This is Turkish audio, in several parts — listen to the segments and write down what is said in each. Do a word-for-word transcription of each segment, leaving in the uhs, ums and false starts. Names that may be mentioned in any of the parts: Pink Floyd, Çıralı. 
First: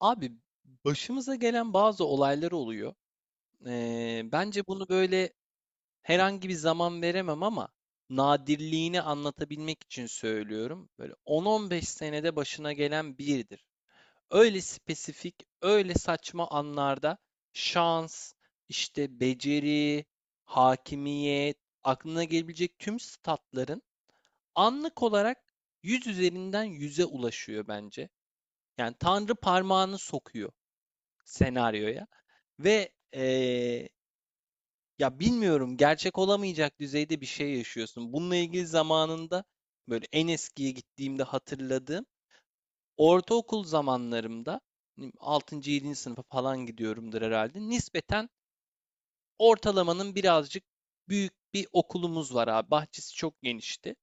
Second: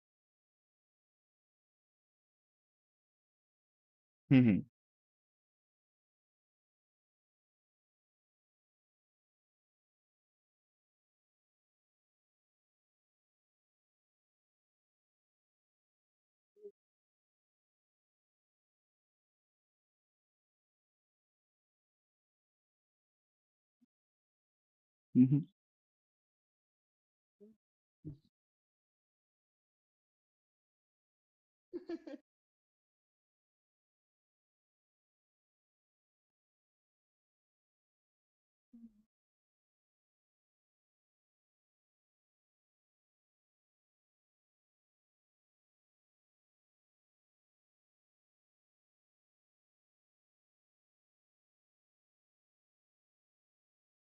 Abi başımıza gelen bazı olaylar oluyor. Ee, Hı hı. bence bunu böyle herhangi bir zaman veremem ama nadirliğini anlatabilmek için söylüyorum. Böyle on on beş senede başına gelen biridir. Öyle spesifik, öyle saçma anlarda şans, işte beceri, hakimiyet, aklına gelebilecek tüm statların anlık Hı hı. olarak yüz üzerinden yüze ulaşıyor bence. Yani Tanrı parmağını sokuyor senaryoya ve eee, ya bilmiyorum, gerçek olamayacak düzeyde bir şey yaşıyorsun. Bununla ilgili zamanında böyle en eskiye gittiğimde hatırladığım ortaokul zamanlarımda hani, altıncı, yedinci sınıfa falan gidiyorumdur herhalde. Nispeten ortalamanın birazcık büyük bir okulumuz var abi. Bahçesi çok genişti.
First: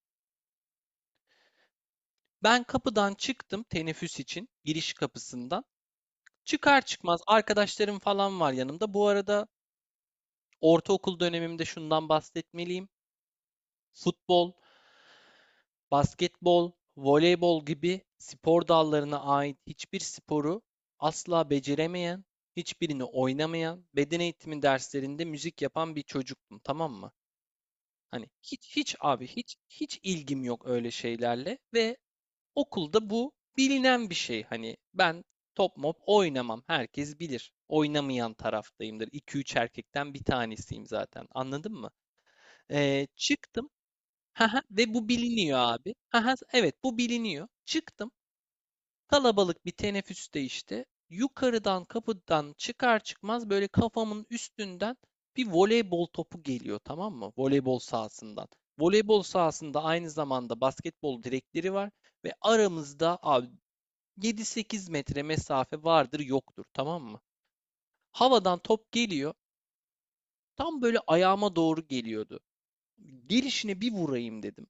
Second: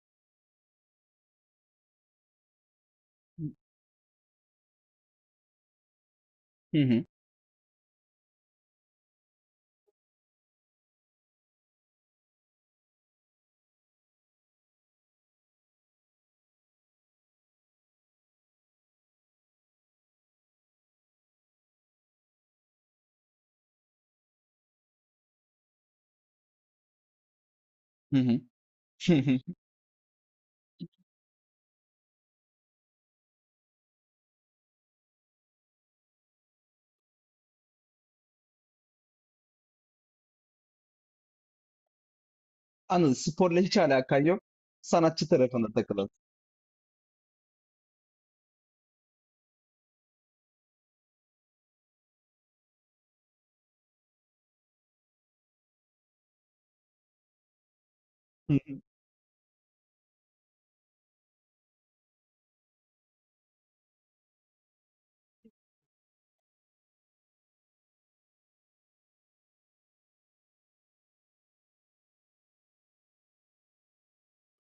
Ben kapıdan çıktım teneffüs için, giriş kapısından. Hı Çıkar hı. çıkmaz arkadaşlarım falan var yanımda. Bu arada ortaokul dönemimde şundan bahsetmeliyim. Futbol, basketbol, voleybol gibi spor dallarına ait hiçbir sporu asla beceremeyen, hiçbirini oynamayan, beden eğitimi derslerinde müzik yapan bir çocuktum, tamam mı? Hı Hani hı. hiç hiç Hı abi hı. hiç hiç ilgim yok öyle şeylerle ve okulda bu bilinen bir şey. Hani ben top mop oynamam. Herkes bilir. Oynamayan taraftayımdır. İki üç erkekten bir tanesiyim zaten. Anladın mı? Ee, Anladım. Sporla çıktım. hiç alakan yok. Hı. Ve bu Sanatçı biliniyor tarafında abi. takılalım. Hı, evet, bu biliniyor. Çıktım. Kalabalık bir teneffüste işte. Yukarıdan kapıdan çıkar çıkmaz böyle kafamın üstünden bir voleybol topu geliyor, tamam mı? Voleybol sahasından. Hı hı. Voleybol sahasında aynı zamanda basketbol direkleri var ve aramızda abi yedi sekiz metre mesafe vardır yoktur, tamam mı? Havadan top geliyor. Tam böyle ayağıma doğru geliyordu. Gelişine bir vurayım dedim.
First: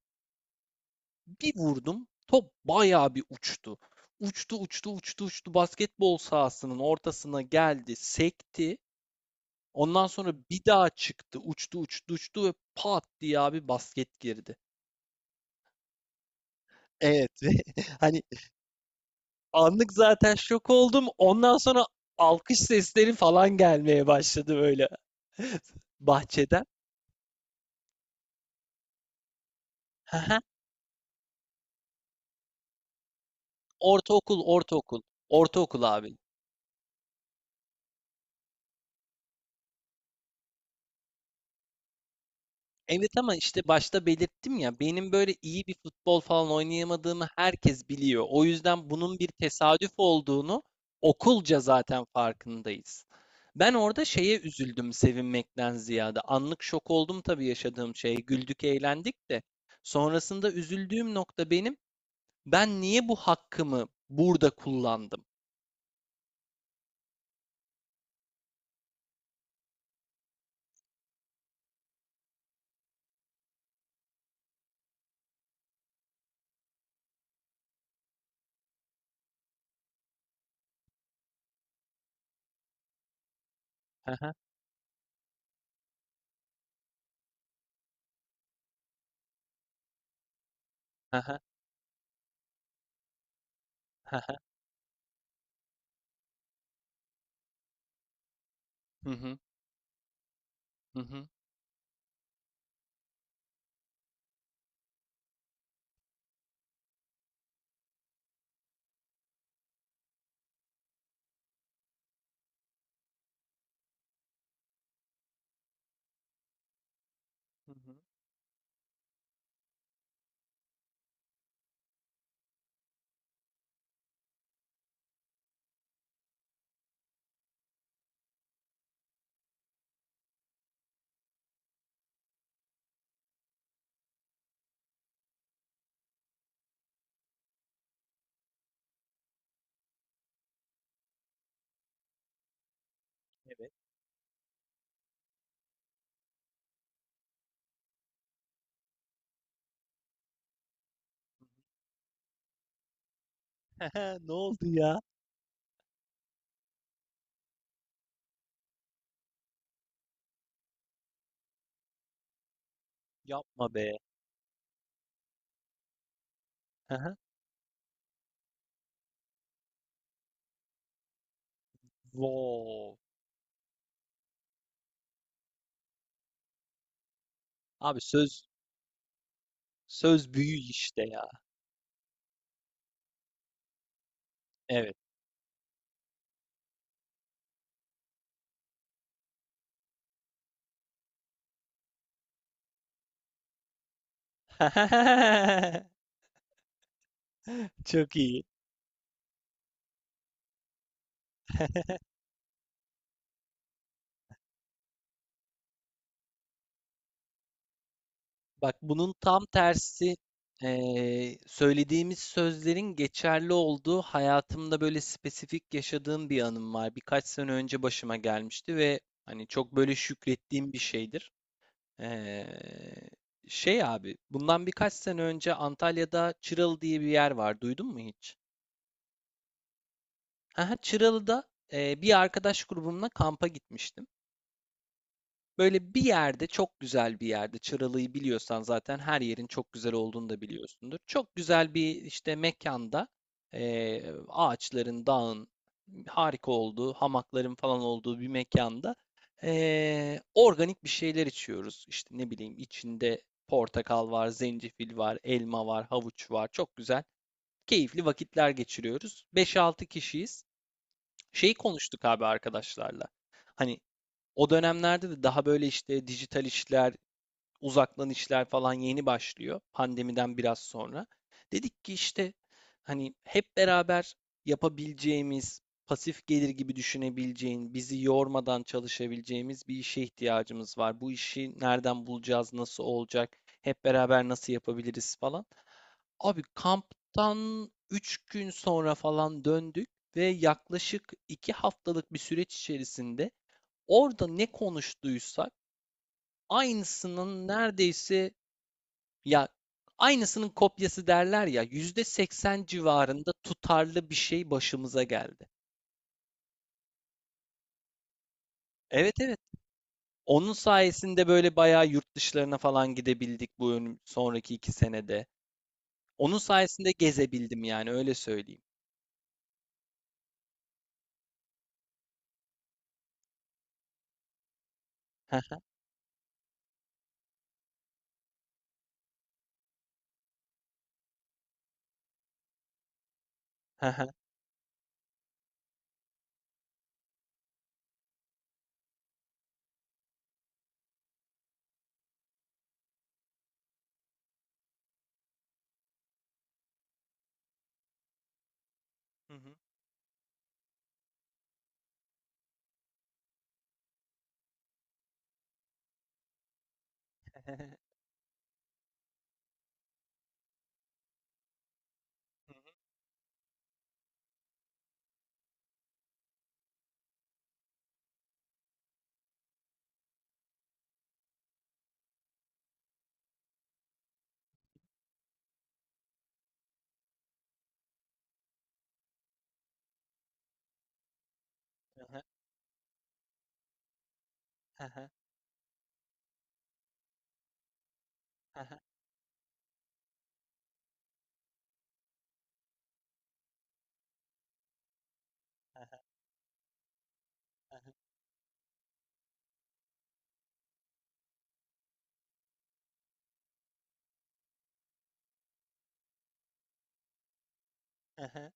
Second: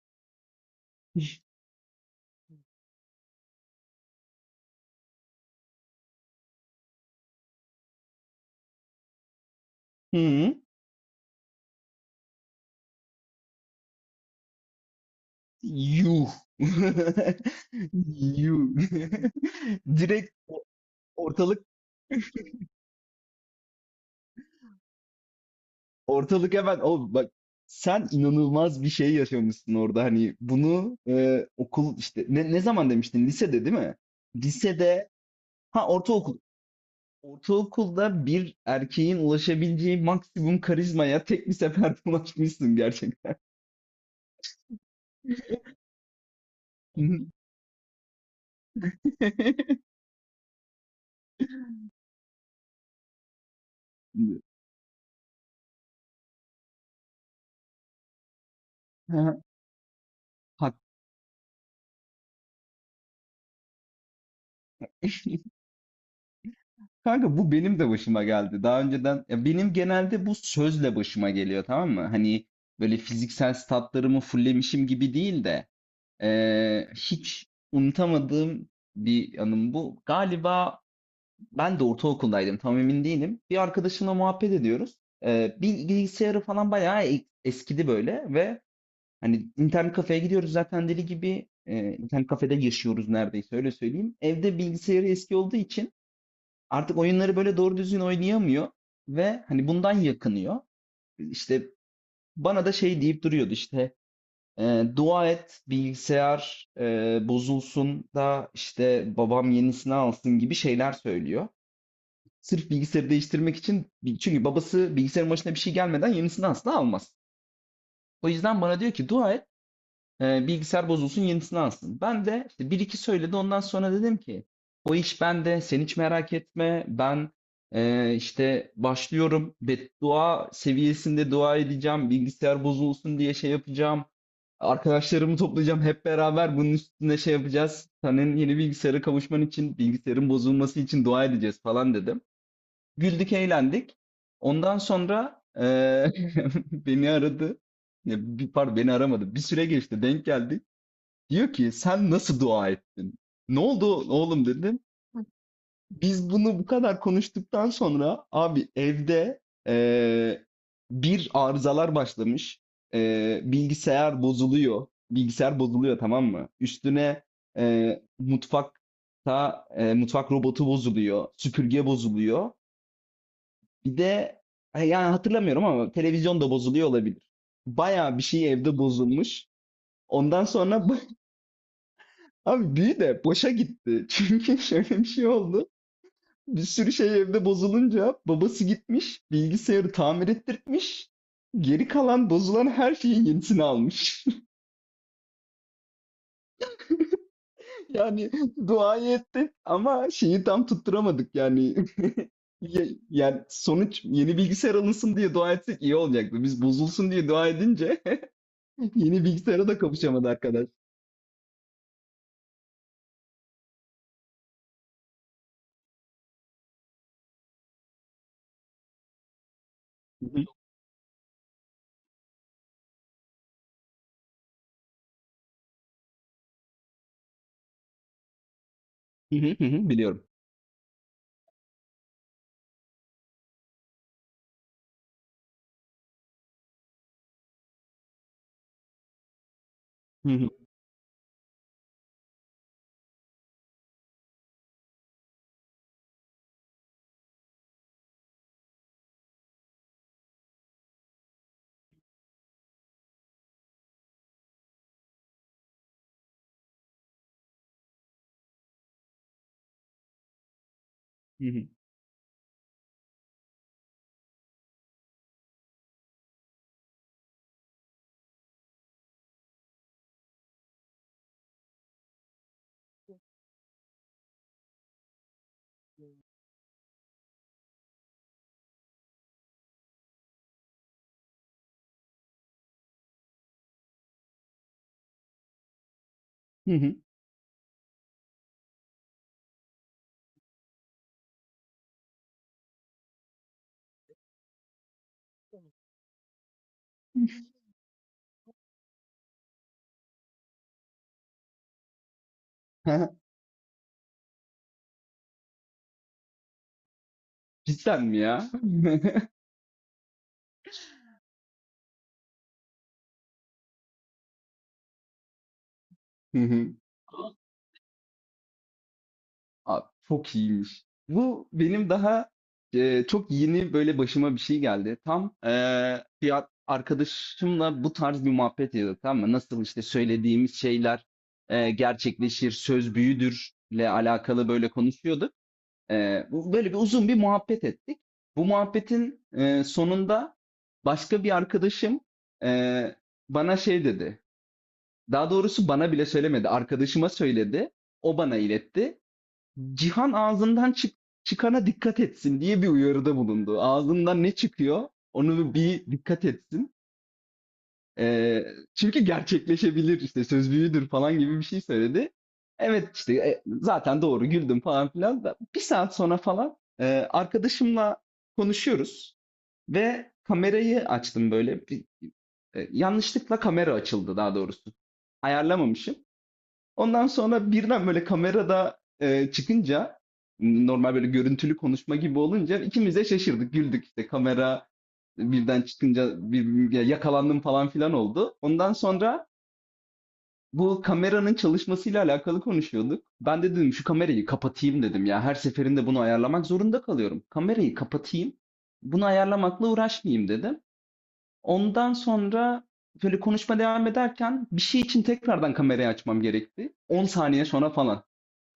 Bir vurdum, top bayağı bir uçtu. Uçtu, uçtu, uçtu, uçtu. Basketbol sahasının ortasına geldi, sekti. Ondan Hı sonra hı. bir daha çıktı, uçtu, uçtu, uçtu ve pat diye abi basket girdi. Yuh. Evet. Hani Yuh. anlık Direkt zaten o- şok oldum. Ondan ortalık sonra alkış sesleri falan gelmeye başladı böyle ortalık bahçeden. hemen o, bak sen inanılmaz bir şey yaşamışsın orada. Hı Hani hı. bunu e, okul, işte ne, ne zaman demiştin, lisede değil mi? Ortaokul, ortaokul. Lisede Ortaokul ha abi. ortaokul. Ortaokulda bir erkeğin ulaşabileceği maksimum karizmaya tek bir seferde ulaşmışsın Evet, ama gerçekten. işte başta belirttim ya, benim böyle iyi bir futbol falan oynayamadığımı herkes biliyor. O yüzden bunun bir tesadüf olduğunu okulca zaten farkındayız. Ben orada şeye üzüldüm, sevinmekten ziyade. Anlık şok oldum tabii yaşadığım şeye. Güldük, eğlendik Ha, de. Sonrasında hak- üzüldüğüm nokta benim. Ben niye bu hakkımı burada kullandım? Kanka, bu benim de başıma geldi. Daha önceden, ya benim genelde bu sözle başıma geliyor, tamam mı? Hani böyle fiziksel statlarımı fullemişim gibi değil de eee, hiç unutamadığım bir anım bu. Galiba ben de ortaokuldaydım, tam emin değilim. Bir arkadaşımla Hı hı, muhabbet ediyoruz. Ee, bil- bilgisayarı falan bayağı e- eskidi böyle ve hani internet kafeye gidiyoruz zaten, deli hı hı, gibi, e, internet kafede yaşıyoruz neredeyse, öyle söyleyeyim. hı Evde bilgisayarı eski olduğu için artık oyunları böyle doğru düzgün oynayamıyor hı, ve hani bundan yakınıyor. hı hı, hı hı, İşte bana da şey deyip duruyordu işte, e, dua et bilgisayar e, bozulsun da işte babam yenisini alsın, gibi şeyler söylüyor. Sırf bilgisayarı değiştirmek için, çünkü babası bilgisayarın başına bir şey gelmeden yenisini asla almaz. hı hı. O yüzden bana diyor ki, dua et e, bilgisayar bozulsun, yenisini alsın. Ben de işte bir iki söyledi, ondan sonra dedim ki o iş bende, sen hiç merak etme, ben e, işte başlıyorum, beddua seviyesinde dua edeceğim bilgisayar bozulsun diye, şey yapacağım. Arkadaşlarımı toplayacağım, hep beraber bunun üstüne şey yapacağız. Senin yeni bilgisayara kavuşman için, bilgisayarın bozulması için dua edeceğiz falan dedim. Güldük, Evet. eğlendik. Ondan sonra, eee, beni aradı. Ya, bir pardon, beni aramadı. Bir süre geçti, denk geldi. Diyor ki, "Sen nasıl dua ettin? Ne oldu Ne oğlum?" oldu dedim. ya? Biz bunu bu kadar konuştuktan sonra abi evde, eee, bir arızalar başlamış. Eee, Yapma be. bilgisayar bozuluyor. Bilgisayar bozuluyor, tamam mı? Hı hı. Üstüne, eee, mutfakta, eee, mutfak robotu bozuluyor, süpürge bozuluyor. Wow. Bir de ha, yani hatırlamıyorum ama televizyon da bozuluyor olabilir. Abi Bayağı bir söz şey evde bozulmuş. söz Ondan büyü sonra işte ba- ya. abi büyü de boşa gitti. Çünkü şöyle Evet. bir şey oldu. Bir sürü şey evde bozulunca babası gitmiş, bilgisayarı tamir ettirtmiş. Geri kalan bozulan her şeyin yenisini almış. Çok Yani iyi. duayı ettik ama şeyi tam tutturamadık yani. Ye- Yani sonuç, yeni bilgisayar alınsın diye dua etsek iyi olacaktı. Biz bozulsun diye dua edince Bak, bunun yeni tam bilgisayara da tersi kavuşamadı arkadaş. eee, söylediğimiz sözlerin geçerli olduğu hayatımda böyle spesifik yaşadığım bir anım var. Birkaç sene önce başıma gelmişti ve hani çok böyle Hı hı, şükrettiğim bir şeydir. Eee, şey abi, bundan birkaç sene önce Antalya'da Çıralı diye bir yer var. Duydun mu hiç? hı hı, hı hı, biliyorum. Aha, Çıralı'da eee, bir arkadaş grubumla kampa gitmiştim. Böyle bir yerde, çok güzel bir yerde, Çıralı'yı biliyorsan zaten her yerin çok güzel olduğunu Hı da hı, biliyorsundur. Çok güzel bir işte mekanda, eee, ağaçların, dağın harika olduğu, hamakların falan olduğu bir mekanda eee, organik bir şeyler içiyoruz. İşte ne bileyim, içinde portakal var, zencefil var, elma var, havuç var. Çok güzel, keyifli vakitler geçiriyoruz. beş altı kişiyiz. hı Şeyi hı, konuştuk abi arkadaşlarla. Hani o dönemlerde de daha böyle işte dijital işler, uzaktan işler falan yeni başlıyor, pandemiden biraz sonra. Dedik ki işte hani hep beraber yapabileceğimiz, pasif gelir gibi düşünebileceğin, bizi yormadan çalışabileceğimiz bir işe ihtiyacımız var. Bu işi nereden bulacağız, nasıl olacak, hep beraber nasıl yapabiliriz falan. Abi hı hı. kamptan üç gün sonra falan döndük ve yaklaşık iki haftalık bir süreç içerisinde orada ne konuştuysak aynısının neredeyse, ya, aynısının kopyası derler ya, yüzde seksen civarında tutarlı bir şey başımıza geldi. Cidden mi ya? Evet, evet. Onun sayesinde böyle bayağı yurt dışlarına falan gidebildik bu önüm- sonraki iki senede. Hı Onun hı. sayesinde gezebildim, yani öyle söyleyeyim. Abi, çok iyiymiş. Bu benim daha e, çok yeni böyle başıma bir şey geldi. Tam e, bir ar- arkadaşımla bu tarz bir muhabbet ediyorduk, tamam mı? Nasıl işte söylediğimiz şeyler e, gerçekleşir, söz büyüdürle alakalı böyle konuşuyorduk. Ee, bu böyle bir uzun bir muhabbet ettik. Bu muhabbetin e, sonunda başka bir arkadaşım e, bana şey dedi. Daha doğrusu bana bile söylemedi, arkadaşıma söyledi. O bana iletti. Cihan ağzından çık çıkana dikkat etsin diye bir uyarıda bulundu. Ağzından ne çıkıyor, onu bir dikkat etsin. Eee, çünkü gerçekleşebilir, işte söz büyüdür falan gibi bir şey söyledi. Evet işte, e, zaten doğru, güldüm falan filan. Da. Bir saat sonra falan e, arkadaşımla konuşuyoruz ve kamerayı açtım böyle. Bir, e, yanlışlıkla kamera açıldı daha doğrusu. Ayarlamamışım. Ondan sonra birden böyle kamerada e, çıkınca, normal böyle görüntülü konuşma gibi olunca, ikimiz de şaşırdık, güldük. İşte kamera birden çıkınca bir, ya yakalandım falan filan oldu. Ondan sonra bu kameranın çalışmasıyla alakalı konuşuyorduk. Ben de dedim şu kamerayı kapatayım dedim ya. Her seferinde bunu ayarlamak zorunda kalıyorum. Kamerayı kapatayım, bunu ayarlamakla uğraşmayayım dedim. Ondan sonra böyle konuşma devam ederken bir şey için tekrardan kamerayı açmam gerekti. on saniye sonra falan.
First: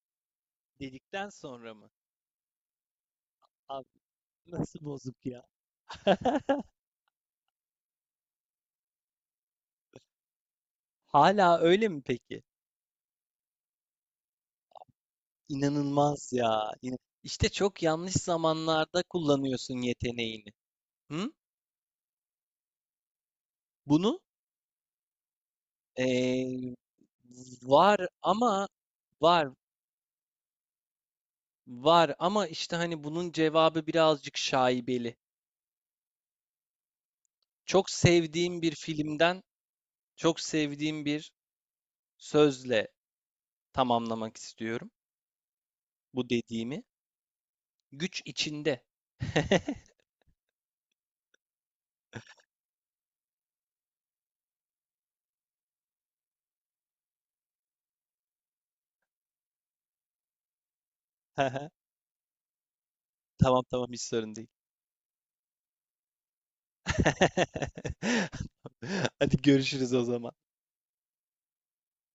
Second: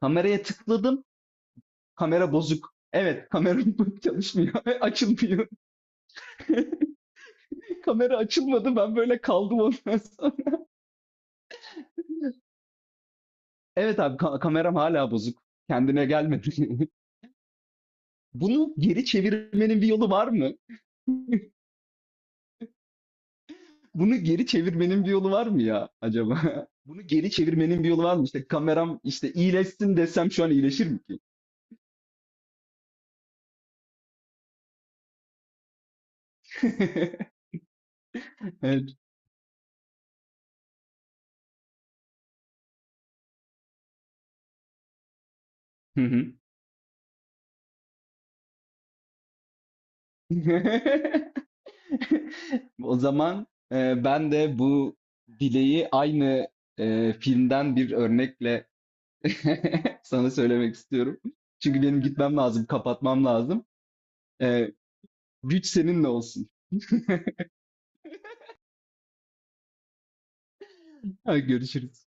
Kameraya tıkladım. Dedikten sonra mı? Kamera bozuk. Evet, kamera Abi çalışmıyor. nasıl bozuk ya? Açılmıyor. Kamera açılmadı. Ben böyle kaldım ondan sonra. Hala öyle mi peki? Evet abi, ka- kameram hala bozuk. Kendine İnanılmaz ya. gelmedi. İna- İşte çok yanlış Bunu zamanlarda geri kullanıyorsun çevirmenin bir yolu var mı? yeteneğini. Hı? Bunu Bunu geri çevirmenin bir yolu var mı ya acaba? ee, Bunu geri çevirmenin bir var yolu var mı? İşte ama kameram işte var iyileşsin desem şu an iyileşir mi ki? var ama işte hani bunun cevabı birazcık şaibeli. Çok sevdiğim bir Evet. filmden, çok sevdiğim bir sözle tamamlamak istiyorum Hı bu hı. dediğimi. Güç içinde. O zaman e, ben de bu dileği aynı e, filmden bir örnekle sana söylemek istiyorum. Çünkü benim gitmem lazım, kapatmam Tamam, lazım. tamam, hiç sorun değil. E, güç seninle olsun. Hadi görüşürüz o zaman. Görüşürüz.